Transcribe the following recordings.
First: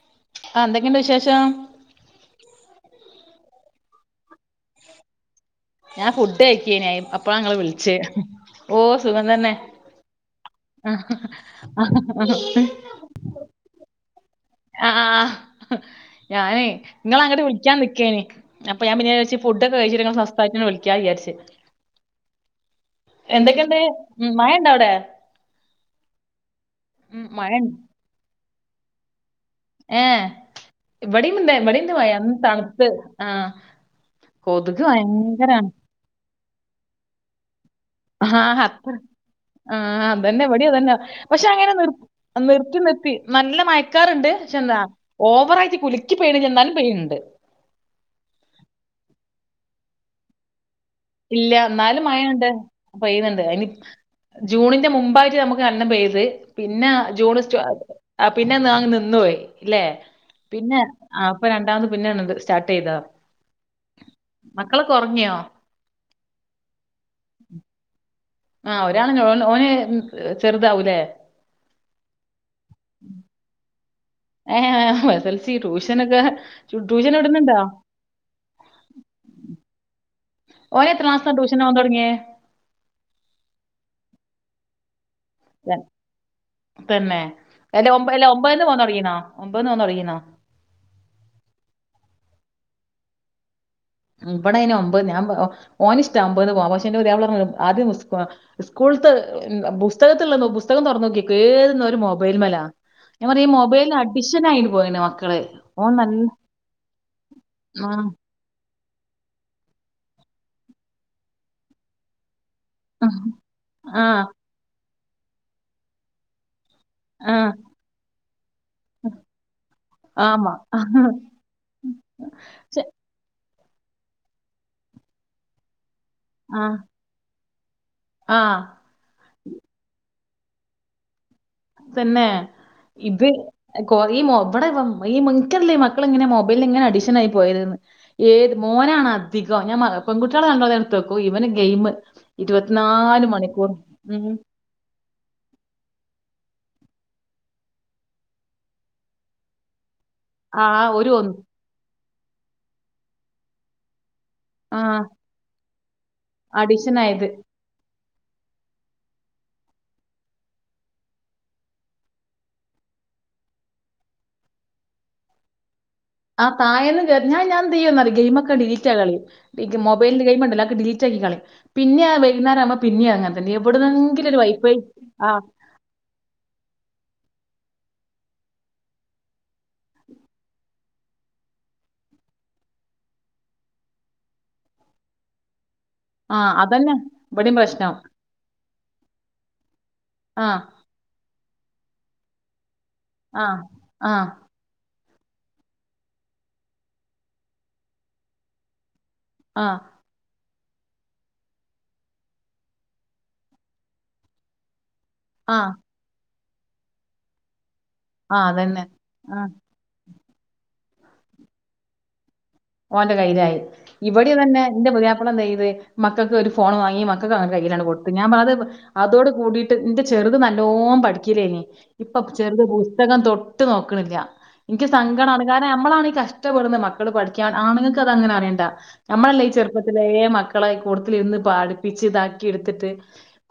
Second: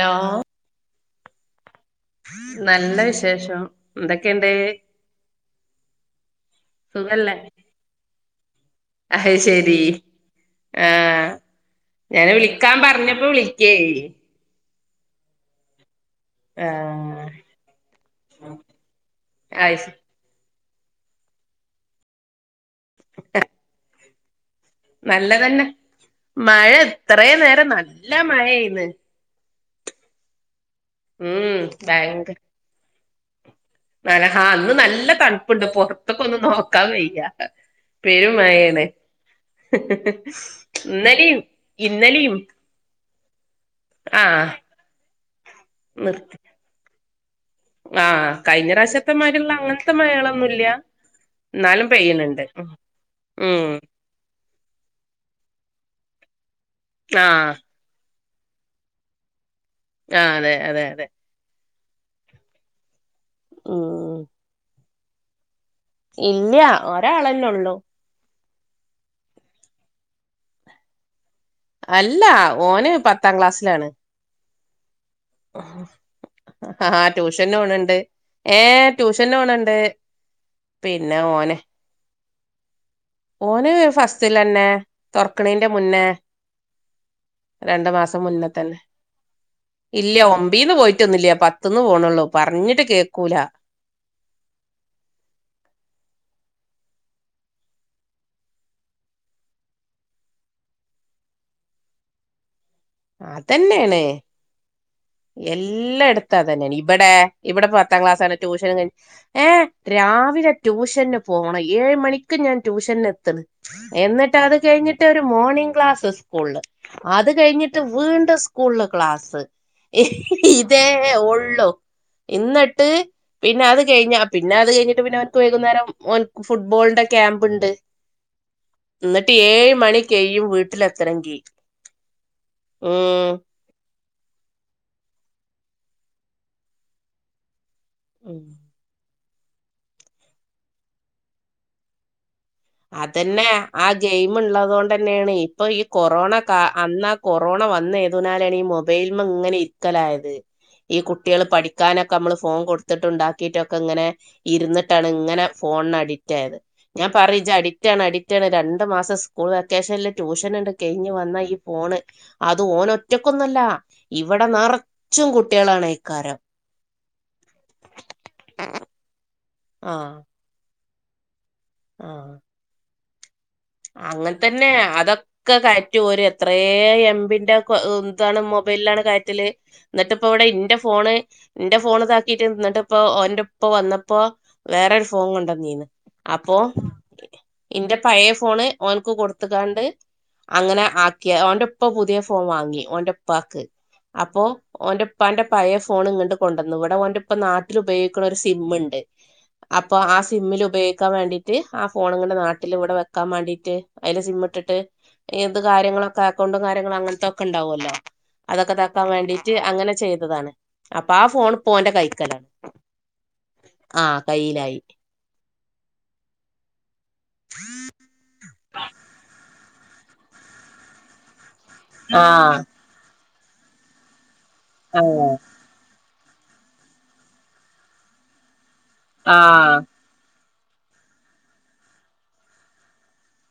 Law.. ആഹ് എന്തൊക്കെയുണ്ടോ വിശേഷം നല്ല വിശേഷം എന്തൊക്കെയുണ്ട് ഞാൻ ഫുഡ് കഴിക്കനായി അപ്പള സുഖല്ലേ അങ്ങള് വിളിച്ച് ഓ സുഖം അത് തന്നെ ശരി ആഹ് ഞാന് വിളിക്കാൻ പറഞ്ഞപ്പോ വിളിക്കേ [unintelligible] അഹ്‌ ആഹ് ഞാനേ നിങ്ങളൾ ആഹ് അങ്ങോട്ട് വിളാൻ നിക്ക്കാനി അപ്പ ഞാൻ പിന്നെ വെച്ച് ഫുഡ്ക്കെ അത് ശരി കഴിച്ചി പയറ്റ് ന്ന് വിളിക്ക വിചാരിച്ച്. എന്തൊക്കെണ്ട് മഴ ഇണ്ടോ അവിടെ നല്ലതന്നെ മഴ ഇത്ര ഉം മഴ നേരം നല്ല മഴയയിന്ന് ഏഹ്. ഇവടീംണ്ട് ഉം ഇവടീണ്ട് മഴ ന്ന് തണ്ത്ത്. ആഹ.. നാലഹ ഇന്ന് നല്ല തണ്പ്പുണ്ട് പൊറത്ത്കൊന്ന് നോക്കാവയ്യാ.. പെരുംമായേണ്.. ആഹ്.. അതന്നെ വിടിംഅതന്നെ. ഇന്നലെയും പഷെ അങ്ങനെ നിർ ഇന്നലെയും നിർത്തി നിർത്തി നല്ലമയ.. ക്കാറ്ണ്ട്. ആഹ് പഷെന്താ ഓവറായിട്ട് കുലുക്കി നിർത്തി പെയ്യ്ണില്ല. ന്നാലും പെയ്യ്ണ് ണ്ട്.. ആഹ് കഴിഞ്ഞറാശ്യത്തെമാരിള്ള അങ്ങൻത്തെ മയൊളൊന്നുല്ല്യ.. ഇല്ല. ന്നാലും മഴണ്ട് പെയ്യുന്നുണ്ട് അയ്നി.. ഉം ജൂണിന്റെ മുമ്പായിട്ട് നമ്മക്ക് നല്ലം പെയ്ത്. പിന്നെ ജൂണ് ആഹ് സ്റ്റോ ആ പിന്നെ ന്നാ നിന്നോയി ല്ലേ ആഹ് അതെ പിന്നെ അതെ അതെ ആം.. ഇപ്പൊ രണ്ടാമത് പിന്നെയാണ്ത് സ്റ്റാർട്ട് ചെയ്ത.. മ്മ്ഹ് ഹ്.. മക്കളൊകെഒറങ്ങിയോ.. ഇല്ല്യ ഒരാളെന്നെള്ളൂ.. ആഹ് ഒരാളന്നൊ ഓന്. മ്മ് ചെറുതാവുലെ.. അല്ല ഓന് പത്താ ക്ലാസ്സിലാണ്. ഏഹ ഹ് എ സ ൽ സി ട്യൂഷനൊക്കെ ട്യൂഷൻടുന്നുണ്ടോ.. ഏ ട്യൂഷന്നോണ് ണ്ട്.. ഒൻ എത്രളാസ്സ ട്യൂഷന് ഓവാൻ തൊടങ്ങി.. ഓന് ഫസ്റ്റലെന്നെ തൊർക്കണെന്റെ മുന്നേ.. തന്നെ അല്ല രണ്ടു ഒമ്പ് അല്ല ഒമ്പന്ന്പൊന്നൊ തൊടങ്ങിന്ന ഒമ്പത് പോന്നോടങ്ങീന്ന.. ഇല്ല്യ ഒമ്പീന്ന് പോയിട്ടൊന്നില്ല്യ പത്ത്ന്ന് പോണള്ളൂ പറഞ്ഞിട്ട് കേക്കൂല.. ഇബടെ അയിന് ഒൻമ്പ് ഞാൻ ഓനി ഇഷ്ടാ ഒമ്പ്ന്ന് പോവാൻ പഷെ ന്റെദ്യപ്പളാ പർണി ആദ്യം സ്.. സ്കൂള്ത്ത് പുസ്തകത്തിള്ള നോ പുസ്തകം തൊറന്നോക്കിക്കും ഏത് നേരം മൊബൈല്മല.. അതന്നേണ്. പോയിന് മക്കള് ഓൻ നല്ല എല്ലടത്തു അതന്നെണ് ഇബടെ.. ഇവിടെപ്പോ ആ പത്താം ക്ലാസ്സാണ് ട്യൂഷന ഏ് രാവിലെ ട്യൂഷന് പോണം ഏഴ് മണി.. ക്. ഞാൻ ട്യൂഷൻ എത്ത്ണ് ആ എന്നിട്ട് അത് കഴിഞ്ഞിട്ടൊരു മോർണിംഗ ക്ലാസ്സ്സ്സ്.. ക്കുള് അത് ആ കെഴിഞ്ഞിട്ട്.. വീണ്ടു സ്കൂള ക്ലാസ് ആ, ഹ്ഹ ആമാ ഇതേഒള്ളു.. പക്ഷെ ഇന്നട്ട് പിന്നെ അത് കഴിഞ്ഞ പിന്നെ അത് കഴിഞ്ഞിട്ട് പിന്നെ ഓൻക്ക് വൈകുന്നേരം ഓൻ.. ആ ഫുട്ബോൾന്റെ ക്യാമ്പ്ണ്ട്.. ആ ന്നട്ട് ഏഴ് മണി കെയ്യും വീട്ടിലെത്തണങ്കി.. തന്നെ ഇത്.. കൊ ഈ മൊ വടെപം ഇൻകറീല ഈ മക്കളെങ്ങനെ മൊബൽന് ങ്ങനഅഡിഷൻ ആയി പോയത് ന്ന് ഉം ഏത് മോനാണ് അധികം ഞാൻ മ്. പെൺകുട്ടിളെ നല്ലോം ടുത്ത്ക്കും ഇവൻ ഗെയിം ഇരുപത്തി.. അതന്നെ ആ ഗെയിമ്ള്ളതോണ്ട്... തന്നെയാണ് ഇപ്പൊ ഈ കൊറോണ കാ അന്നാ കൊറോണ വന്ന ഏതുനാലാണെ ഈ മൊബൈല്മ്മ ങ്ങനെ.. ക്കലായത്. ആ ഈ ഒരു ഒന്ന് കുട്ട്യോള് പഠിക്കാനൊക്കെ അമ്മള് ഫോൺ കൊടുത്തിട്ടുണ്ടാക്കിട്ടൊക്കെങ്ങനെ.. ആ ഇരുന്ന്ട്ടാണ് ഇങ്ങനെ ഫോണ് അഡിറ്റായത് അഡിഷൻ ഞാൻ ആയത് പറയു.. അഡിറ്റാണ് അഡിറ്റാണ് രണ്ട് മാസം സ്കൂൾ വെക്കേഷൻല് ട്യൂഷനണ്ട് കെയി ഞ്ഞ് വന്ന ഈ ഫോണ്.. അത് ഓൻ ഒറ്റക്കൊന്നല്ല. ഇവിടെ നറച്ചും കുട്ടിയാളാണേക്കാരം.. ആ താഴേന്ന് കേർ ഞാൻ ഞാൻ ന്തെയ്യുന്നറിയൊ ഗെയിമൊക്കെ ഡീലീറ്റാത് കളീം.. ഈ ആ മൊബൈൽ. ഗയിംണ്ടല്ലോ ആഹ്കെ ഡീലീറ്റാക്കി കളീം പിന്നി ആ വൈന്നേരവുബോ പിന്നി. അങ്ങനെ.. ന്നെ എവിടുന്നെങ്കിലൊരു വൈഫൈ ആ്.. റ്റ് ഓര് എത്രേ എംബിന്റെ കൊ താണ് മൊബൈൽലാണ് കയറ്റല്.. എന്നട്ട്പ്പോവിടെ ഇന്റെ ഫോണ് ന്റെ ഫോൺ താക്കിട്ട് എന്നിട്ട്പ്പോ ഓന്റെപ്പ വന്നപ്പോ.. വേറരു ഫോണ് കൊണ്ടന്നീന്ന് ആ അപ്പൊ അതന്നെ ഇവിടെയും പ്രശ്നം ഇന്റെ പയേ ഫ് ഫോണ് ഓന്ക്ക് കൊടുത്ത്ക്കാണ്ട് ആ അങ്ങനെ ആക്കിയ ഓന്റെപ്പ പുതിയേ ഫോൺ വാങ്ങി ഓന്റെ... ആ പ്പാക്ക്. ആ അപ്പോ ഓന്റെ.. ഇപ്പാന്റെ പഴേ ഫോണ് ങ്ങട്ട് കൊണ്ടന്ന്. വടെ ഓന്റെപ്പ നാട്ടിലുപയോഗിക്ണ ഒരു സിമ്മ്ണ്ട് ആപ്പ്.. ആ അപ്പ ആ സിമ്മിൽ ഉപയോഗിക്കാൻ വേണ്ടിട്ട് ആ ഫോണ്ങ്ങണ്ട് നാട്ടിലി വിടെ വെക്ക.. വക്കാൻ മേണ്ടീറ്റ് അതില് സിമ്മിട്ടിട്ട് ആ ഏത് കാര്യങ്ങളും. അക്കൗണ്ടും കാര്യങ്ങളും അങ്ങനത്തൊക്കെ ഉണ്ടാവൂല്ലോ ആ അതൊക്കെ അതന്നെ താക്കാൻ ആ വേണ്ടിട്ട് അങ്ങനെ ചെയ്തതാണ് അപ്പ ആ ഫോൺ ഇപ്പൊ ഓന്റെ കൈക്കലാണ്. ഓന്റെ കയ്ലായി ആ ഇവിടിതന്നെ കയ്യിലായി എന്റെ പുയ്യാപ്പള എന്തെയ്ത് മക്കൾക്കൊരു ഫോണ് വാങ്ങി മ തക്കം കൈയ്യിലങ്ങോട്ട് കൊടുത്ത് ഞാൻ പറഞ്ഞത് അതോട് കൂടീട്ട് ന്റെ ചെറുത് നല്ലോണം പഠിക്കിലേനി ആ ഇപ്പം ചെറുത് പുസ്തകം തൊട്ട് നോക്കണില്ല എനിക്ക് ആ സങ്കടാണ് കാര നമ്മളാണി കഷ്ടപ്പെടുന്നെ മക്കള് പഠിക്കാൻ ആണങ്ങക്കതങ്ങനെ അറിയണ്ട ആ നമ്മളല്ലേയീ ചെറുപ്പത്തിൽ ദേ മക്കളെ ഇകൂടത്തിലിരുന്ന് പഠിപ്പിച്ചിതാക്കിയെടുത്തിട്ട്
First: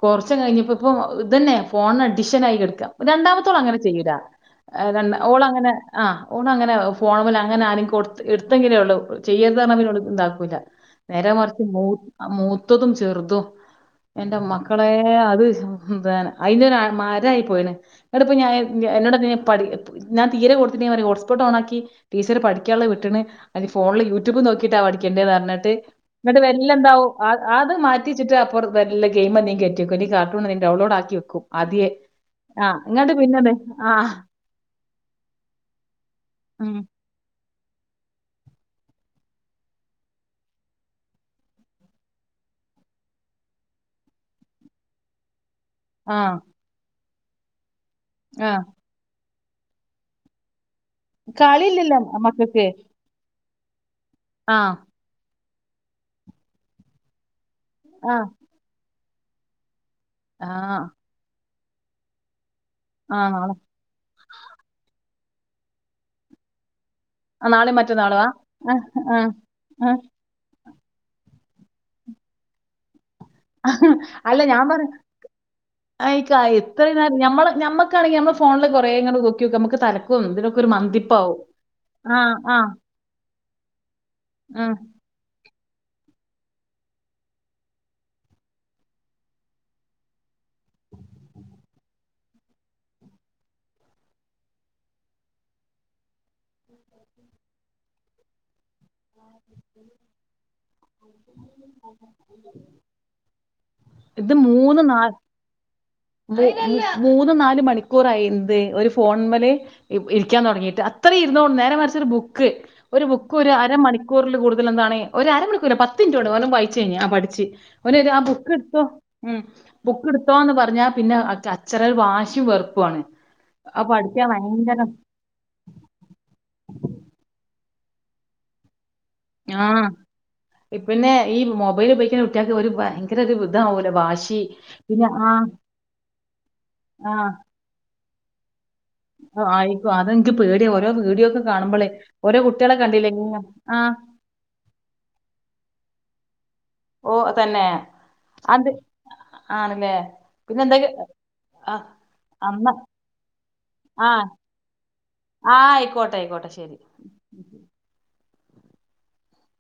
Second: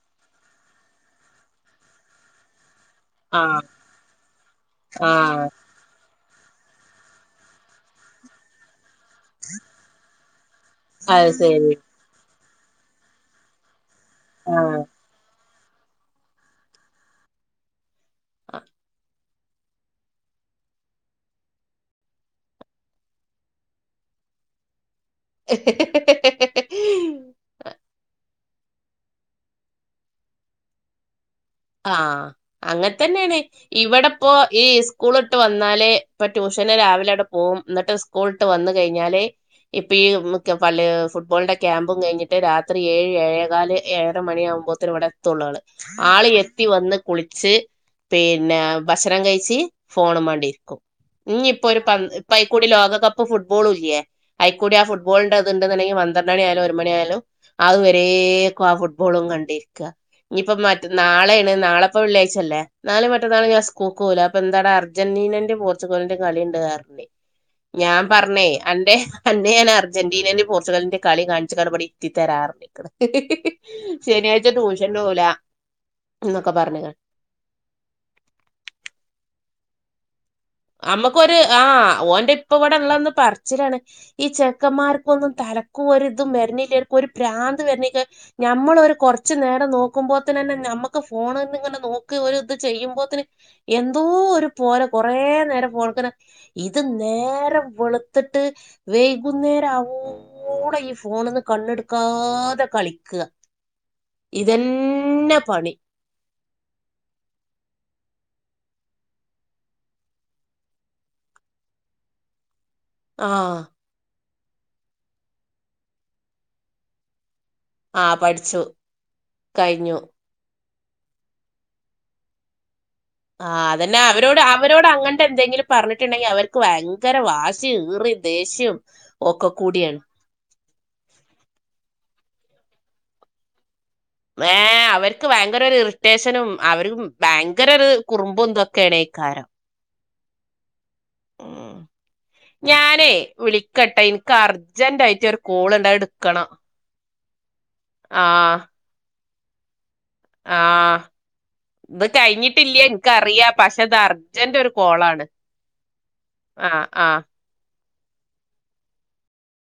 കൊറച്ചങ്ങ് കഴിഞ്ഞപ്പോ ഇപ്പോ ഇതന്നെ ഫോണ്ന് അഡിഷൻ ആയി കെടുക്കാ ആ രണ്ടാമത്തോളങ്ങനെ ചെയ്യൂലാ ആ രണ്ട ഓളങ്ങനെ ആഹ് ഓനങ്ങനെ ഫോണ് മൽങ്ങനെആരെങ്കിലും കൊടുത് ഇടുത്തങ്കിലേ ള്ളൂ ചെയര്‌ത് എന്ന് പറഞ്ഞ ൽ ഇതാക്കൂല അത് നേരെ മറിച്ച് ശരി മൂത്തതും ചെറുതും എൻ്റെ മക്കളേ അത് എന്താണ് അയിനരാ മരായി പോയണ് എന്നടപ്പ ഞാൻ എന്നോട് [unintelligible] ഞാൻ പഠിക്കു ഞാൻ തീരെ കൊടുത്തിട്ടവരെ ഹോട്ടസ്പോട്ടോണാക്കി ടീച്ചറ് പഠിക്കാനുള്ള വിട്ടണ് അതി ഫോണില് യൂട്യൂബ് നോക്കിട്ടാ പഠിക്കേണ്ടേന്ന് പറഞ്ഞട്ട് എന്നിട്ടല്ലെന്താവും ആ അത് മാറ്റിച്ചിട്ട [unintelligible] വേറലേ ഗെയിം എന്തെൻകിലു കാർട്ടൂണെ ഡൗൺലോഡാക്കി വക്കും ആഹ് അങ്ങനെ തന്നേണ് ആ ഇവടെപ്പോ ഈ സ്കൂള്ട്ട് വന്നാലേ ഇപ്പൊ ട്യൂഷന് ഉം രാവിലെ അവിടൊ ഓ എനി ട്ട് സ്കൂളിട്ട് വന്ന് കഴിഞ്ഞാലേ ഇപ്പം ഈ ഉമ്മക്ക് പള്ളി ഫുട്ബോളിന്റെ ക്യാമ്പും കഴിഞ്ഞിട്ട് രാത്രി ഏഴ് ഏഴേകാല് ഏഴര മണിയാവുമ്പോത്തെനിവിടെ ത്തുള്ളണ് ആ ആളെയെത്തി വന്ന് കുളിച്ച് ആ പിന്നെ ഭക്ഷണം കഴിച്ച് ഫോണുമാണ്ടിരിക്കും ഇനിയിപ്പൊ ഒരുപ കളിയില്ലല്ലോ മക്കൾക്ക് പൈക്കൂടി ലോകകപ്പ്‌ ഇപ്പൊ ഫുട്ബോളുല്ല്യേ ആ അയിക്കൂടെയാ ഫുട്ബോളിന്റെതിണ്ടെന്നുണ്ടെങ്കി പന്ത്രണ്ടണിയായാലും ഒരു മണിയായാലും ആ അതുവരേക്കു ആഫുട്ബോളും കണ്ടിരിക്കാ ആ ഇനിപ്പ മറ്റെന്നാ നാളെ ന്നെ നാളെപ്പ വെള്ളിയാഴ്ച്ചയല്ലേ നാളേം ആ മറ്റന്നാളും നാളെ ഞാൻ സ് കൊക്കൂല അപ്പൊന്താട അർജന്റീനൻ്റെം പോർച്ചുഗലിൻ്റെം കളിയുണ്ട രാത്രി. ആ നാളെയും മറ്റന്നാളും ആ ഞാമ്പറഞ്ഞേ അന്റെ ആ അന്നെ ഞാൻ ആ. അർജന്റീനൻ്റെ പോർച്ചുഗലിൻ്റെ കളി കാണിച്ച് കണപടിത്തിത്തരാറ ഇക്ക ഇഹ് ഇഹ് അല്ല ഞാൻ പറ ആയിക്ക എന്നൊക്കെ എത്ര പറഞ്ഞു നേരം ഞമ്മ്ള് ഞമ്മക്കാണെങ്കിൽ ഞമ്മള് ഫോണില് കൊറെങ്ങ നോക്കിയൊക്കെ നമുക്ക് തലക്കും ഒരു അമുക്കൊരു മന്തിപ്പാവും ആഹ് ഓൻ്റെ ഇപ്പവിടള്ളന്ന് പറിച്ചിലാണ് ഈ ഉം ചെക്കന്മാർ ഒന്നും തലക്കൊരിതും വരണില്ലെ ഒരു പ്രാന്ത് വരണില്ലേ ഞമ്മളൊരു കൊറച്ചു നേരം നോക്കുമ്പോത്തിനന്നെ ഞമ്മക്ക് ഫോണന്നിങ്ങനെ നോക്കി ഒരിത് ചെയ്യുമ്പോത്തിന് എന്തോ ഒരു പോലെ കൊറേ നേര പോക്കണ് ഇത് നേരം വെളുത്തിട്ട് വെയ്കുന്നേരം അവൂളം ഫോണന്ന് കണ്ണെടുക്കാതെ കളിക്കുക ഇത് മൂന്ന് നാ ഇതന്നെ പണി മൂ മൂന്ന് നാല് മണിക്കൂറായിന്ത് ഒരു ഫോൺമല് ഇ ഇരിക്കാൻ തുടങ്ങീട്ട് അത്രയും ഇരുന്നോ നേരെ മറിച്ചൊരു ബുക്ക് ഒരു ആ ബുക്കൊരു അരമണിക്കൂറിലു കൂടുതലെന്താണേ ഒരരമണിക്കൂർ പത്തിനിറ്റോടെ ഓനും വായിച്ച കഴിഞ്ഞ ആ പഠിച്ച് ഒനിത് ആ ബുക്കെടുത്തോ ഉം കഴിഞ്ഞു ബുക്ക് എടുത്തോന്ന് പറഞ്ഞാ പിന്നെ അച്ച അച്ചറൽ വാശിയും വെറുപ്പുവാണെ ആ അതന്നെ അവരോട് അവരോട് അങ്ങൻ എന്തെങ്കിലും പറഞ്ഞിട്ടിണ്ടെങ്കിയവർക്ക് ഭയങ്കര വാശീം ഈറി ദേഷ്യോം ഞാ ഇപിന്നെ ഈ മൊബൈലുപയോഗിക്കുന്ന കുട്ടികക്ക് ഒരു ഭയങ്കരൊരു ഇതാവൂല വാശി ഏഹ് പിന്നെ അവരക്ക് ആ ഭയങ്കരൊരു ഇറിറ്റേഷനും അവരു ഭയങ്കരൊരു കുറുമ്പുന്ത് ആയിക്കോ അതെനിക്ക് പേടിയോരോ വീഡിയോക്കെ ഉം. കാണുമ്പളേ ഓരോ കുട്ടിയളെ കണ്ടില്ലേ ഇങ്ങനെ ആഹ് ക്ക് അർജൻ്റായിട്ട് ഒരു കോളുണ്ടാ അ എടുക്കണം ഓ തന്നെ ആ അന്ദ് ആണല്ലേ ആ പിന്നെന്തൊക്കെ. ഇത് കഴിഞ്ഞിട്ടില്ല ഇനിക്കറിയാ പക്ഷെ ഇത് അർജന്റ് ഒരു കോളാണ്. ആഹ ആയിക്കോട്ടെ ആയിക്കോട്ടെ ആ ശെരി. ആ